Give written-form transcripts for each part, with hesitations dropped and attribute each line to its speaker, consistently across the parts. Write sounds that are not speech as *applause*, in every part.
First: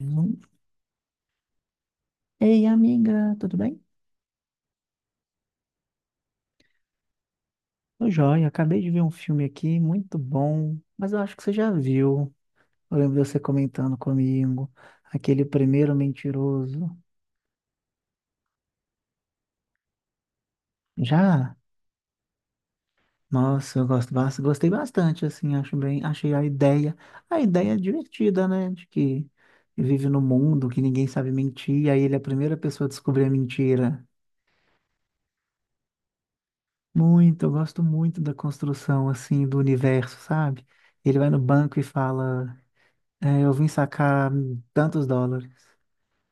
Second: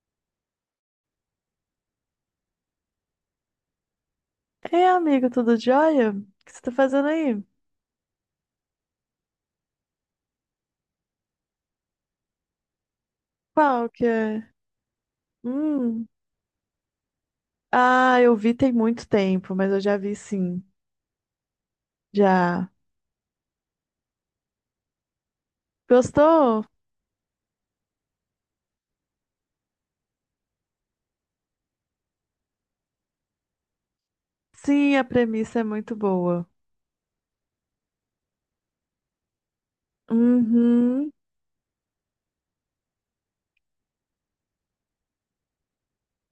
Speaker 1: Hum. Ei, amiga, tudo bem?
Speaker 2: É, amigo, tudo jóia? O que você tá fazendo aí?
Speaker 1: Tô joia, acabei de ver um filme aqui muito bom, mas eu acho que você já viu. Eu lembro de você
Speaker 2: Qual
Speaker 1: comentando
Speaker 2: que é?
Speaker 1: comigo, aquele primeiro
Speaker 2: Hum.
Speaker 1: mentiroso.
Speaker 2: Ah, eu vi tem muito tempo, mas eu já vi sim.
Speaker 1: Já?
Speaker 2: Já.
Speaker 1: Nossa, eu gosto, gostei bastante, assim, acho bem, achei
Speaker 2: Gostou?
Speaker 1: a ideia divertida, né? De que vive no mundo que ninguém sabe mentir, aí ele é a primeira pessoa a descobrir a mentira.
Speaker 2: Sim, a premissa é muito boa.
Speaker 1: Muito, eu gosto muito da construção, assim, do universo, sabe?
Speaker 2: Uhum.
Speaker 1: Ele vai no banco e fala. É, eu vim sacar tantos dólares.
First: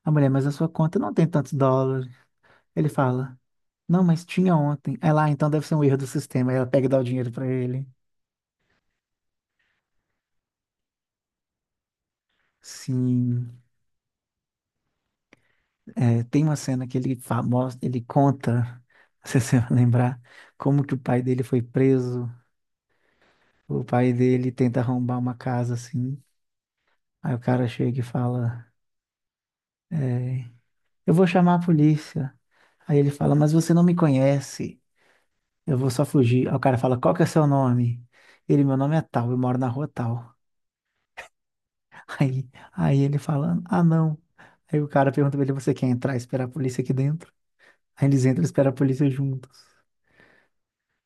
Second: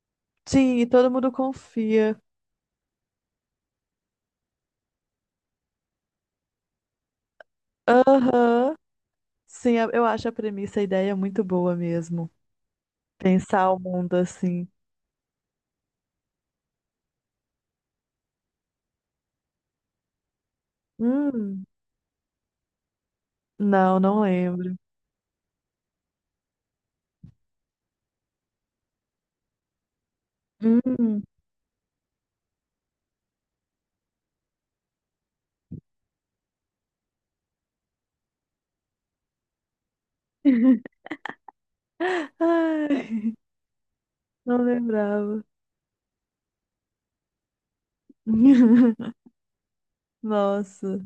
Speaker 1: A mulher, mas a sua
Speaker 2: Sim, e
Speaker 1: conta
Speaker 2: todo
Speaker 1: não tem
Speaker 2: mundo
Speaker 1: tantos dólares.
Speaker 2: confia.
Speaker 1: Ele fala, não, mas tinha ontem. Aí lá, então deve ser um erro do sistema. Aí ela pega e dá o dinheiro pra ele.
Speaker 2: Aham. Sim, eu acho a premissa, a ideia muito boa mesmo.
Speaker 1: Sim,
Speaker 2: Pensar o mundo assim.
Speaker 1: é, tem uma cena que ele mostra, ele conta, *laughs* não se você vai lembrar, como que o pai dele foi
Speaker 2: Hum.
Speaker 1: preso. O
Speaker 2: Não,
Speaker 1: pai
Speaker 2: não
Speaker 1: dele
Speaker 2: lembro.
Speaker 1: tenta arrombar uma casa assim. Aí o cara chega e fala, é, eu
Speaker 2: Hum.
Speaker 1: vou chamar a polícia. Aí ele fala, mas você não me conhece. Eu vou só fugir. Aí o cara fala, qual que é seu nome? Ele, meu nome é tal, eu moro na rua tal.
Speaker 2: *laughs*
Speaker 1: *laughs* Aí, ele
Speaker 2: Ai,
Speaker 1: fala, ah, não.
Speaker 2: não
Speaker 1: Aí o cara pergunta pra
Speaker 2: lembrava.
Speaker 1: ele, você quer entrar e esperar a polícia aqui dentro? Aí eles entram e esperam a polícia
Speaker 2: *laughs*
Speaker 1: juntos.
Speaker 2: Nossa.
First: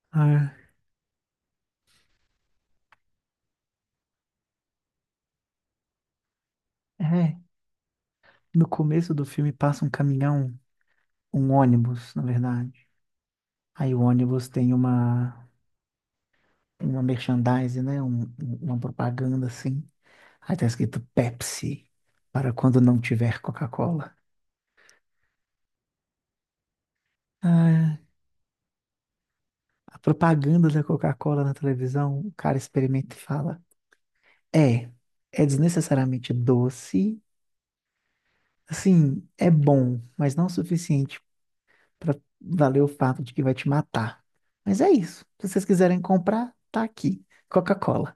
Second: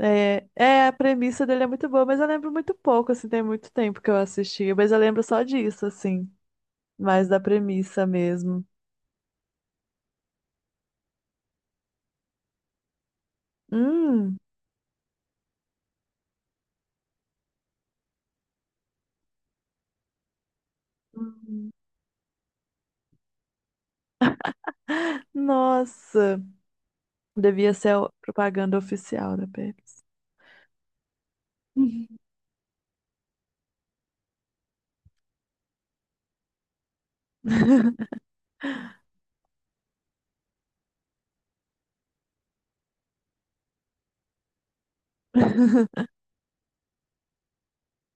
Speaker 2: É,
Speaker 1: Ah,
Speaker 2: é, a premissa dele é muito boa, mas eu lembro muito pouco, assim, tem muito tempo que eu assisti, mas eu lembro só disso, assim, mais
Speaker 1: é,
Speaker 2: da premissa mesmo.
Speaker 1: no começo do filme passa um caminhão, um ônibus, na verdade. Aí o
Speaker 2: Hum,
Speaker 1: ônibus tem uma merchandise, né? Uma propaganda assim. Aí tá escrito
Speaker 2: Hum.
Speaker 1: Pepsi, para quando não tiver Coca-Cola.
Speaker 2: Nossa, devia ser
Speaker 1: Ah,
Speaker 2: a propaganda oficial da
Speaker 1: a
Speaker 2: Pepsi.
Speaker 1: propaganda da Coca-Cola na televisão, o cara experimenta e fala: É, é desnecessariamente doce. Assim, é bom, mas não o suficiente para valer o fato de que vai te matar. Mas é isso. Se vocês quiserem
Speaker 2: *laughs*
Speaker 1: comprar, tá aqui. Coca-Cola.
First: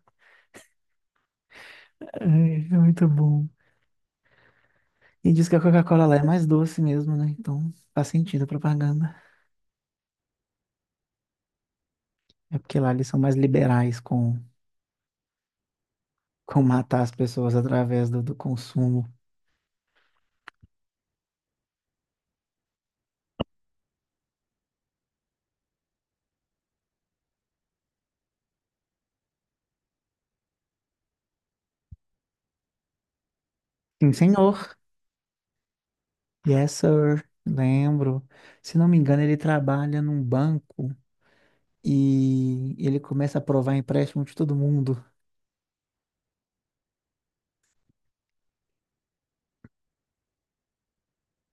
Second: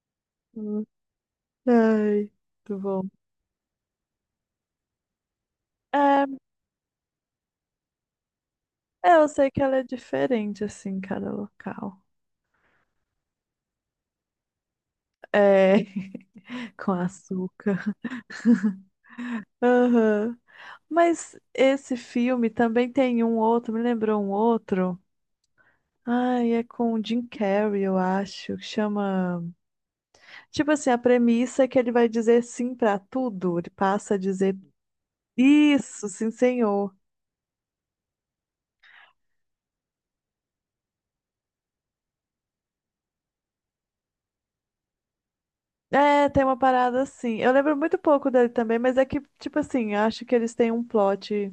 Speaker 2: Hum. Ai,
Speaker 1: Ai, é
Speaker 2: muito bom.
Speaker 1: muito bom. E diz que a Coca-Cola lá é
Speaker 2: É,
Speaker 1: mais doce mesmo, né? Então faz sentido a propaganda.
Speaker 2: é, eu sei que ela é diferente, assim, em cada local.
Speaker 1: É porque lá eles são mais liberais
Speaker 2: É, *laughs*
Speaker 1: com
Speaker 2: com
Speaker 1: matar as pessoas
Speaker 2: açúcar.
Speaker 1: através do consumo.
Speaker 2: Aham. Mas esse filme também tem um outro, me lembrou um outro. Ai, é com o Jim Carrey, eu acho, que chama. Tipo assim, a premissa é que ele vai dizer sim pra tudo, ele
Speaker 1: Sim,
Speaker 2: passa a dizer
Speaker 1: senhor.
Speaker 2: isso, sim,
Speaker 1: Yes,
Speaker 2: senhor.
Speaker 1: sir. Lembro. Se não me engano, ele trabalha num banco e ele começa a aprovar empréstimo de todo mundo.
Speaker 2: É, tem uma parada assim. Eu lembro muito pouco dele também, mas é que, tipo assim, acho que eles têm um plot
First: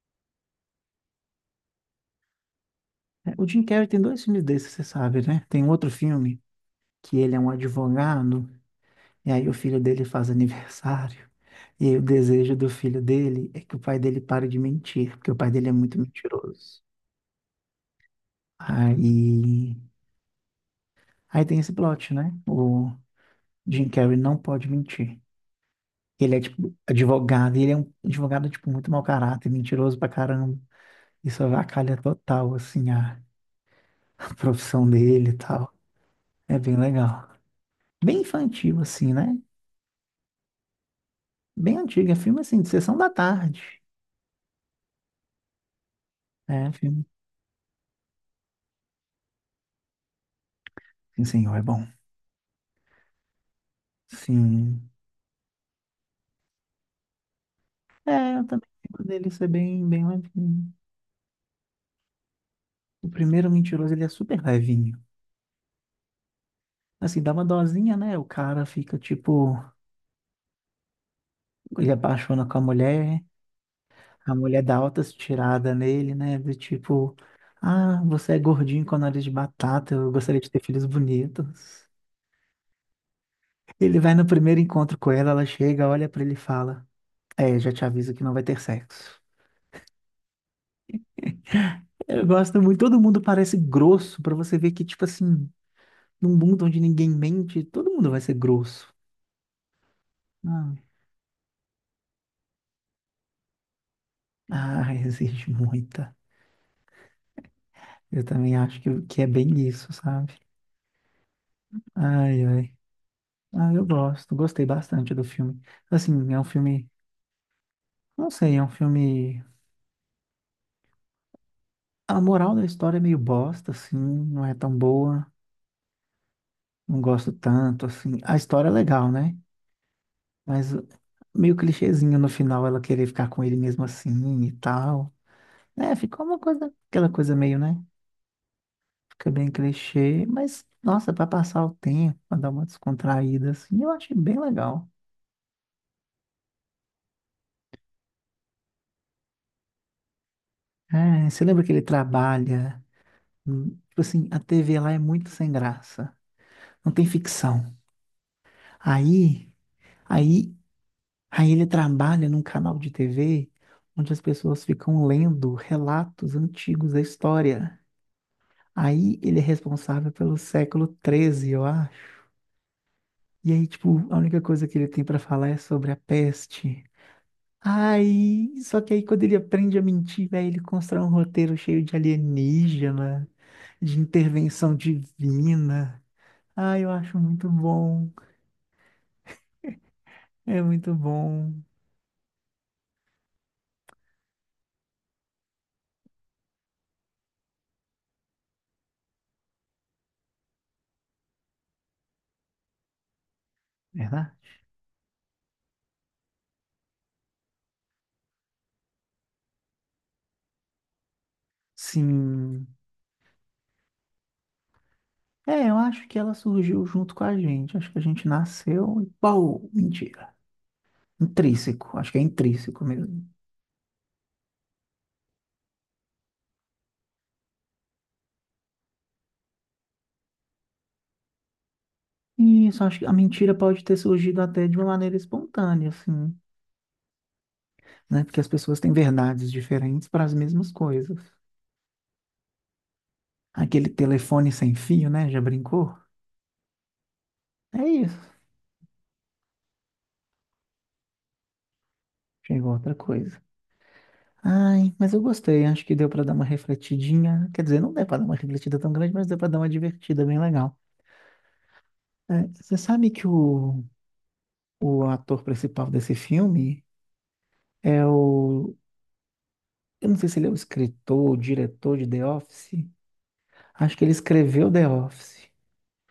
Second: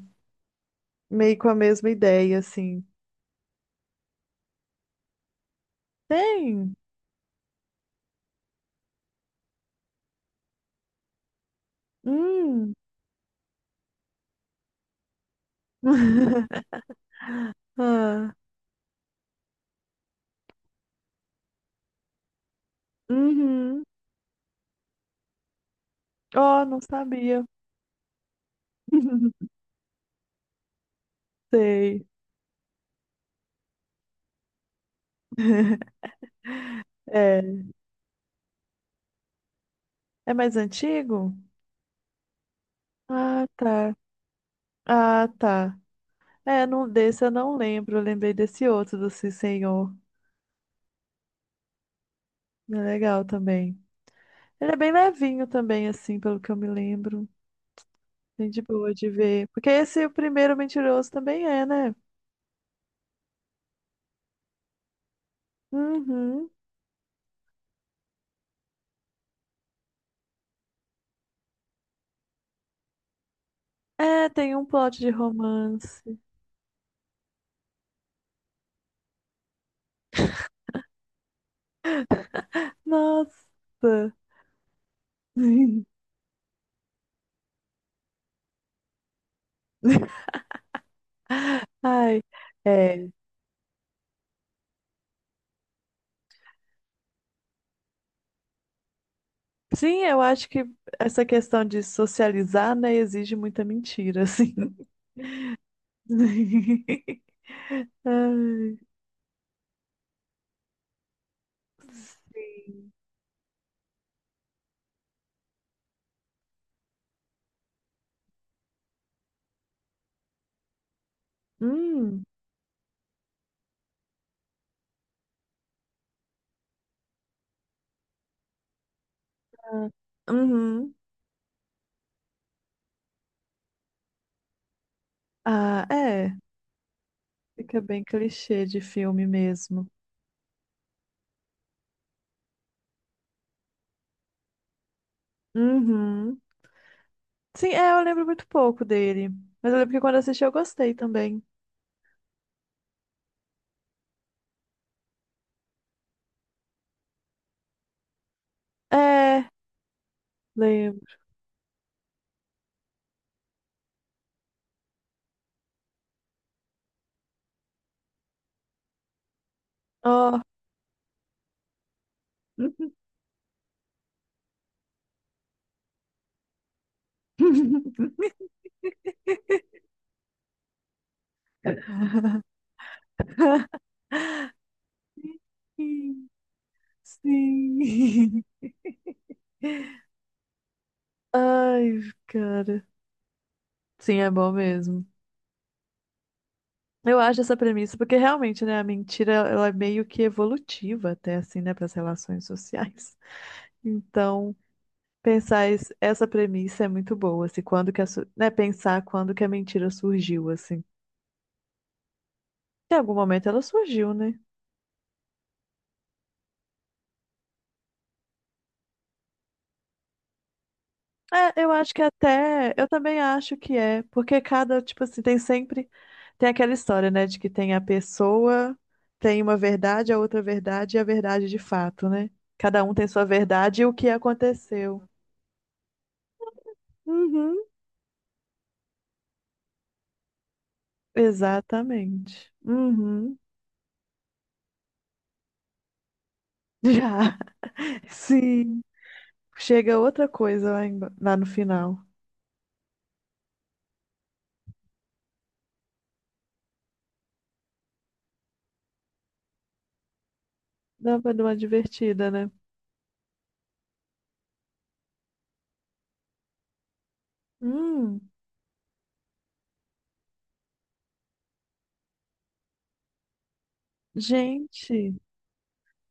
Speaker 2: meio com a mesma ideia, assim.
Speaker 1: É, o Jim Carrey tem dois filmes desses, você sabe, né? Tem um outro filme
Speaker 2: Tem?
Speaker 1: que ele é um advogado e aí o filho dele faz aniversário. E aí o desejo do
Speaker 2: Hum.
Speaker 1: filho dele é que o pai dele pare de mentir, porque o pai dele é muito
Speaker 2: *laughs*
Speaker 1: mentiroso.
Speaker 2: Ah,
Speaker 1: Aí, aí, tem esse plot, né? O
Speaker 2: uhum.
Speaker 1: Jim Carrey não pode mentir. Ele é,
Speaker 2: Oh,
Speaker 1: tipo,
Speaker 2: não sabia.
Speaker 1: advogado, e ele é um advogado, tipo, muito mau caráter,
Speaker 2: *laughs*
Speaker 1: mentiroso pra caramba. Isso avacalha
Speaker 2: Sei.
Speaker 1: total, assim, a profissão dele e tal. É bem legal.
Speaker 2: É.
Speaker 1: Bem infantil, assim, né?
Speaker 2: É mais antigo?
Speaker 1: Bem antigo, é filme, assim, de sessão da
Speaker 2: Ah,
Speaker 1: tarde.
Speaker 2: tá. Ah, tá. É,
Speaker 1: É,
Speaker 2: não
Speaker 1: filme.
Speaker 2: desse eu não lembro. Eu lembrei desse outro do Sim Senhor.
Speaker 1: Sim, senhor, é bom.
Speaker 2: É legal também. Ele é
Speaker 1: Sim.
Speaker 2: bem levinho também, assim, pelo que eu me lembro.
Speaker 1: É, eu
Speaker 2: Bem de
Speaker 1: também
Speaker 2: boa
Speaker 1: lembro
Speaker 2: de
Speaker 1: dele ser
Speaker 2: ver. Porque
Speaker 1: bem,
Speaker 2: esse
Speaker 1: bem
Speaker 2: o primeiro
Speaker 1: levinho.
Speaker 2: mentiroso também é, né?
Speaker 1: O primeiro mentiroso, ele é super levinho.
Speaker 2: Uhum.
Speaker 1: Assim, dá uma dosinha, né? O cara fica, tipo, ele apaixona com a mulher.
Speaker 2: É,
Speaker 1: A
Speaker 2: tem
Speaker 1: mulher
Speaker 2: um
Speaker 1: dá
Speaker 2: plot de
Speaker 1: altas tiradas nele,
Speaker 2: romance.
Speaker 1: né? Do tipo, ah, você é gordinho com nariz de batata, eu gostaria de ter filhos bonitos.
Speaker 2: Nossa.
Speaker 1: Ele vai no primeiro encontro com ela, ela chega,
Speaker 2: *laughs*
Speaker 1: olha pra ele e fala: É, já te aviso que não vai ter sexo.
Speaker 2: Ai.
Speaker 1: Eu gosto muito, todo
Speaker 2: É.
Speaker 1: mundo parece grosso, pra você ver que, tipo assim, num mundo onde ninguém mente, todo mundo vai ser grosso.
Speaker 2: Sim, eu acho que
Speaker 1: Ah,
Speaker 2: essa questão de socializar, né, exige muita mentira, assim.
Speaker 1: ah, existe muita.
Speaker 2: *laughs*
Speaker 1: Eu também
Speaker 2: Ai.
Speaker 1: acho que é bem isso, sabe? Ai, ai. Ah, eu gosto, gostei bastante do filme. Assim, é um filme. Não sei, é um filme. A
Speaker 2: Hum.
Speaker 1: moral da história é meio bosta, assim, não é tão boa, não gosto tanto, assim. A história é legal, né?
Speaker 2: Ah.
Speaker 1: Mas
Speaker 2: Uhum.
Speaker 1: meio clichêzinho no final ela querer ficar com ele mesmo assim e tal.
Speaker 2: Ah,
Speaker 1: É, ficou
Speaker 2: é.
Speaker 1: uma coisa, aquela coisa meio, né?
Speaker 2: Fica bem clichê de filme
Speaker 1: Fica bem
Speaker 2: mesmo.
Speaker 1: clichê, mas nossa, pra passar o tempo, pra dar uma descontraída, assim, eu achei bem legal.
Speaker 2: Uhum. Sim, é, eu lembro muito pouco dele. Mas eu lembro que quando eu assisti eu gostei
Speaker 1: É,
Speaker 2: também.
Speaker 1: você lembra que ele trabalha? Tipo assim, a TV lá é muito sem graça, não tem ficção.
Speaker 2: É,
Speaker 1: Aí. Aí
Speaker 2: lembro.
Speaker 1: Aí, ele trabalha num canal de TV onde as pessoas ficam lendo relatos antigos da história. Aí ele é responsável pelo
Speaker 2: Ó.
Speaker 1: século 13, eu acho. E aí, tipo, a única coisa que ele tem pra falar é sobre a peste.
Speaker 2: *laughs*
Speaker 1: Aí, só que aí quando ele aprende a mentir, velho, ele constrói um roteiro cheio de alienígena, de intervenção divina.
Speaker 2: Sim.
Speaker 1: Ah, eu acho muito bom.
Speaker 2: Sim.
Speaker 1: É muito bom.
Speaker 2: Ai, cara. Sim, é bom mesmo. Eu acho essa premissa, porque realmente, né, a mentira, ela é meio que evolutiva até, assim, né, para as relações sociais.
Speaker 1: Verdade?
Speaker 2: Então, pensar isso, essa premissa é muito boa, assim, quando que a, su- né, pensar quando que a mentira surgiu, assim.
Speaker 1: Sim.
Speaker 2: Em algum momento ela surgiu, né?
Speaker 1: É, eu acho que ela surgiu junto com a gente. Acho que a gente nasceu e pau, mentira.
Speaker 2: É, eu acho
Speaker 1: Intrínseco,
Speaker 2: que
Speaker 1: acho que é
Speaker 2: até,
Speaker 1: intrínseco
Speaker 2: eu também
Speaker 1: mesmo.
Speaker 2: acho que é, porque cada, tipo assim, tem sempre, tem aquela história, né, de que tem a pessoa, tem uma verdade, a outra verdade e a verdade de fato, né?
Speaker 1: E isso,
Speaker 2: Cada um
Speaker 1: acho que
Speaker 2: tem
Speaker 1: a
Speaker 2: sua
Speaker 1: mentira pode
Speaker 2: verdade e o
Speaker 1: ter
Speaker 2: que
Speaker 1: surgido até de uma
Speaker 2: aconteceu.
Speaker 1: maneira espontânea, assim,
Speaker 2: Uhum,
Speaker 1: né? Porque as pessoas têm verdades diferentes para as mesmas coisas.
Speaker 2: exatamente. Uhum,
Speaker 1: Aquele telefone sem fio, né? Já brincou?
Speaker 2: já.
Speaker 1: É
Speaker 2: *laughs*
Speaker 1: isso.
Speaker 2: Sim, chega outra coisa lá, em- lá no final.
Speaker 1: Chegou outra coisa. Ai, mas eu gostei. Acho que deu para dar uma refletidinha. Quer dizer, não deu para dar uma refletida tão grande, mas deu para dar uma divertida bem legal.
Speaker 2: Dava de uma divertida,
Speaker 1: É,
Speaker 2: né?
Speaker 1: você sabe que o ator principal desse filme é
Speaker 2: Hum,
Speaker 1: o. Eu não sei se ele é o escritor, o diretor de The Office. Acho que ele escreveu The
Speaker 2: gente,
Speaker 1: Office.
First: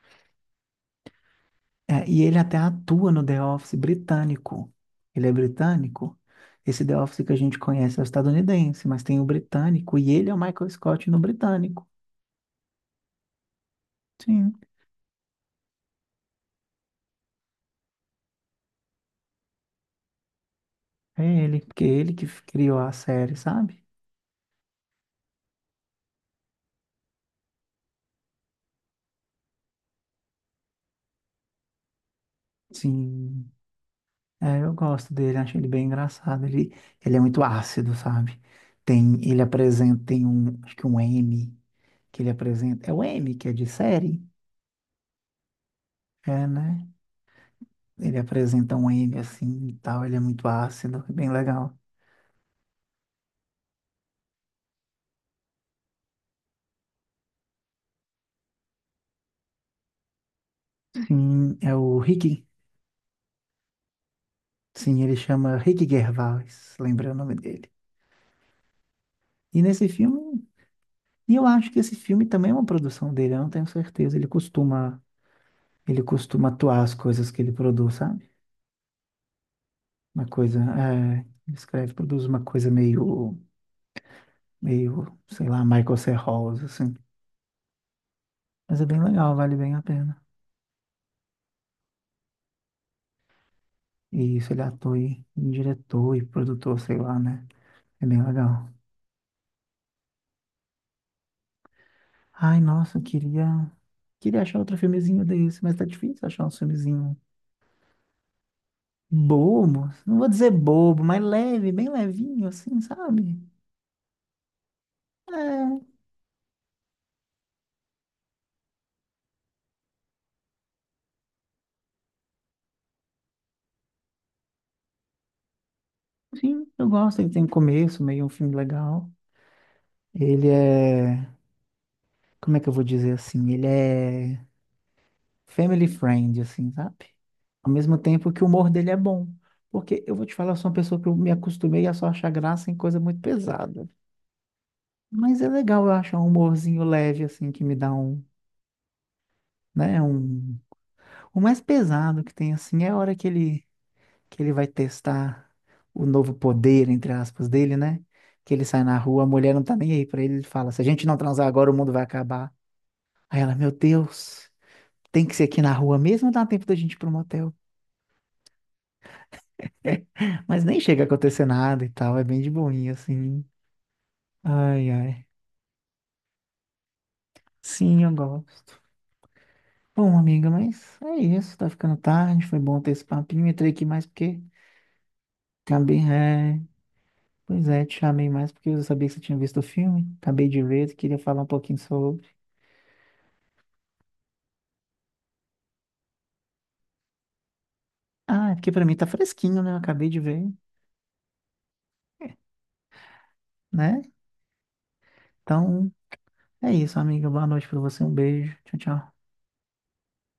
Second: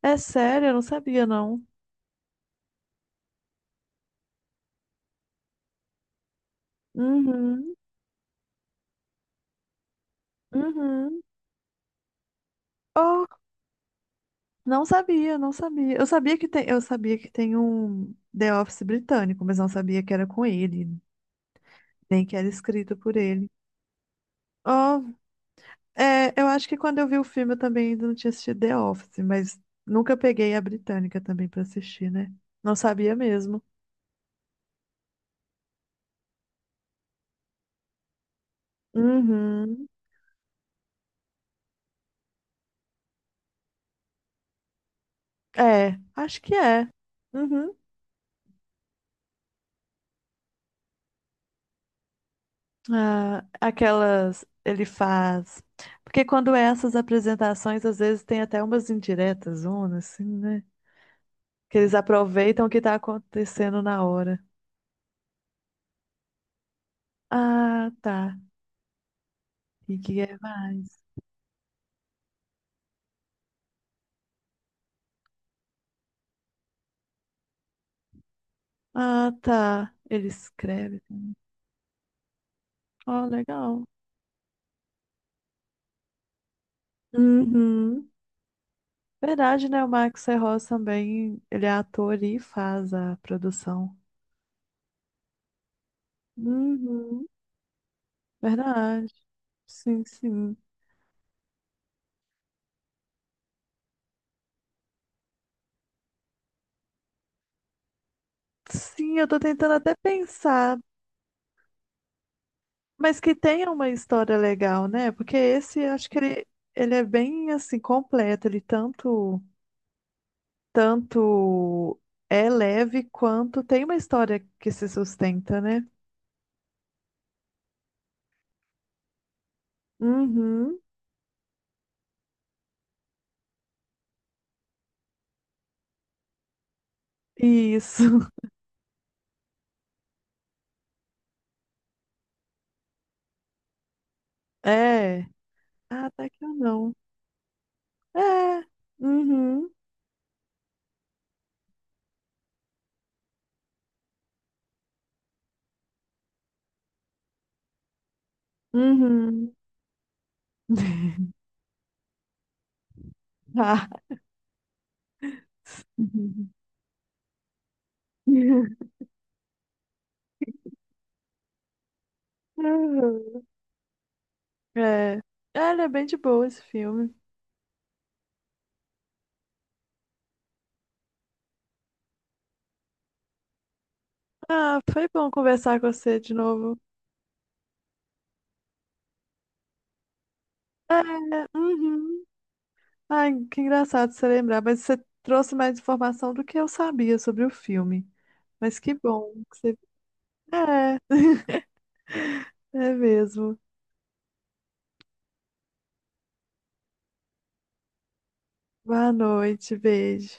Speaker 2: é sério, eu não sabia, não.
Speaker 1: É, e ele até atua no The Office britânico. Ele é britânico. Esse The Office que a gente
Speaker 2: Uhum,
Speaker 1: conhece é o estadunidense, mas tem o britânico. E ele é o Michael Scott no
Speaker 2: uhum.
Speaker 1: britânico.
Speaker 2: Oh,
Speaker 1: Sim,
Speaker 2: não sabia, não sabia. Eu sabia que tem, eu sabia que tem um The Office britânico, mas não sabia que era com ele,
Speaker 1: é ele. Porque é ele que
Speaker 2: nem que era
Speaker 1: criou a
Speaker 2: escrito por
Speaker 1: série,
Speaker 2: ele.
Speaker 1: sabe?
Speaker 2: Oh, é, eu acho que quando eu vi o filme eu também ainda não tinha assistido The Office, mas nunca peguei a britânica também pra assistir, né? Não sabia
Speaker 1: Sim.
Speaker 2: mesmo.
Speaker 1: É, eu gosto dele, acho ele bem engraçado. Ele é muito ácido, sabe? Tem, ele
Speaker 2: Uhum.
Speaker 1: apresenta, tem um, acho que um M que ele apresenta. É o M que é de série?
Speaker 2: É, acho
Speaker 1: É,
Speaker 2: que
Speaker 1: né?
Speaker 2: é. Uhum.
Speaker 1: Ele apresenta um M assim e tal, ele é muito ácido, é bem legal.
Speaker 2: Ah, aquelas ele faz. Porque quando é essas apresentações, às vezes tem até umas indiretas, uma assim, né?
Speaker 1: Sim, é
Speaker 2: Que eles
Speaker 1: o Rick.
Speaker 2: aproveitam o que tá acontecendo na hora.
Speaker 1: Sim, ele chama Rick Gervais, lembrei o nome dele.
Speaker 2: Ah, tá.
Speaker 1: E nesse
Speaker 2: E que é
Speaker 1: filme,
Speaker 2: mais?
Speaker 1: e eu acho que esse filme também é uma produção dele, eu não tenho certeza. Ele costuma atuar as coisas que ele produz, sabe?
Speaker 2: Ah, tá.
Speaker 1: Uma
Speaker 2: Ele
Speaker 1: coisa,
Speaker 2: escreve.
Speaker 1: é, ele escreve, produz uma coisa
Speaker 2: Ó,
Speaker 1: meio,
Speaker 2: legal.
Speaker 1: meio, sei lá, Michael C. Hall, assim.
Speaker 2: Uhum.
Speaker 1: Mas é bem legal, vale
Speaker 2: Verdade,
Speaker 1: bem a
Speaker 2: né? O
Speaker 1: pena.
Speaker 2: Marcos Serroz também, ele é ator e faz a produção.
Speaker 1: E isso, ele é ator e diretor e produtor, sei lá,
Speaker 2: Uhum.
Speaker 1: né? É bem legal.
Speaker 2: Verdade. Sim, sim.
Speaker 1: Ai, nossa, eu queria, queria achar outro filmezinho desse, mas tá difícil achar um filmezinho
Speaker 2: Sim, eu tô tentando
Speaker 1: bobo.
Speaker 2: até
Speaker 1: Não vou dizer
Speaker 2: pensar.
Speaker 1: bobo, mas leve, bem levinho, assim,
Speaker 2: Mas que
Speaker 1: sabe?
Speaker 2: tenha uma história legal, né? Porque esse,
Speaker 1: É,
Speaker 2: acho que ele é bem assim completo. Ele tanto é leve quanto tem uma história que se sustenta, né?
Speaker 1: sim, eu gosto. Ele tem um começo, meio um filme legal. Ele
Speaker 2: Uhum.
Speaker 1: é, como é que eu vou dizer assim? Ele é family friend, assim, sabe? Ao mesmo
Speaker 2: Isso. *laughs*
Speaker 1: tempo que o humor dele é bom. Porque eu vou te falar, eu sou uma pessoa que eu me acostumei a só achar graça em coisa muito pesada.
Speaker 2: É.
Speaker 1: Mas é legal eu
Speaker 2: Ah,
Speaker 1: achar um
Speaker 2: até que eu
Speaker 1: humorzinho
Speaker 2: não.
Speaker 1: leve, assim, que me dá um,
Speaker 2: É. Uhum.
Speaker 1: né, um... O mais pesado que tem, assim, é a hora que ele vai testar o novo poder, entre aspas, dele, né? Que ele sai na rua, a
Speaker 2: Uhum.
Speaker 1: mulher não tá nem aí pra ele, ele fala, se a gente não
Speaker 2: *laughs*
Speaker 1: transar agora, o mundo vai acabar. Aí ela, meu
Speaker 2: Ah.
Speaker 1: Deus, tem que ser aqui na rua mesmo ou dá tempo da gente ir pro motel? *laughs* Mas nem chega a acontecer nada e tal, é bem de boinha, assim.
Speaker 2: *laughs*
Speaker 1: Ai,
Speaker 2: É.
Speaker 1: ai.
Speaker 2: É, ele é bem de boa esse filme.
Speaker 1: Sim, eu gosto. Bom, amiga, mas é isso, tá ficando tarde, foi bom ter esse papinho. Entrei aqui mais porque
Speaker 2: Ah, foi bom conversar com
Speaker 1: acabei.
Speaker 2: você de
Speaker 1: É...
Speaker 2: novo.
Speaker 1: Pois é, te chamei mais porque eu sabia que você tinha visto o filme. Acabei de ver,
Speaker 2: É.
Speaker 1: queria falar um pouquinho sobre.
Speaker 2: Uhum. Ai, que engraçado você lembrar, mas você trouxe mais informação do que eu sabia sobre o filme.
Speaker 1: Ah, é porque
Speaker 2: Mas
Speaker 1: pra
Speaker 2: que
Speaker 1: mim tá
Speaker 2: bom que
Speaker 1: fresquinho, né? Eu
Speaker 2: você.
Speaker 1: acabei de ver,
Speaker 2: É, *laughs* é mesmo.
Speaker 1: né? Então, é isso, amiga. Boa noite pra você, um beijo. Tchau,
Speaker 2: Boa
Speaker 1: tchau.
Speaker 2: noite, beijo.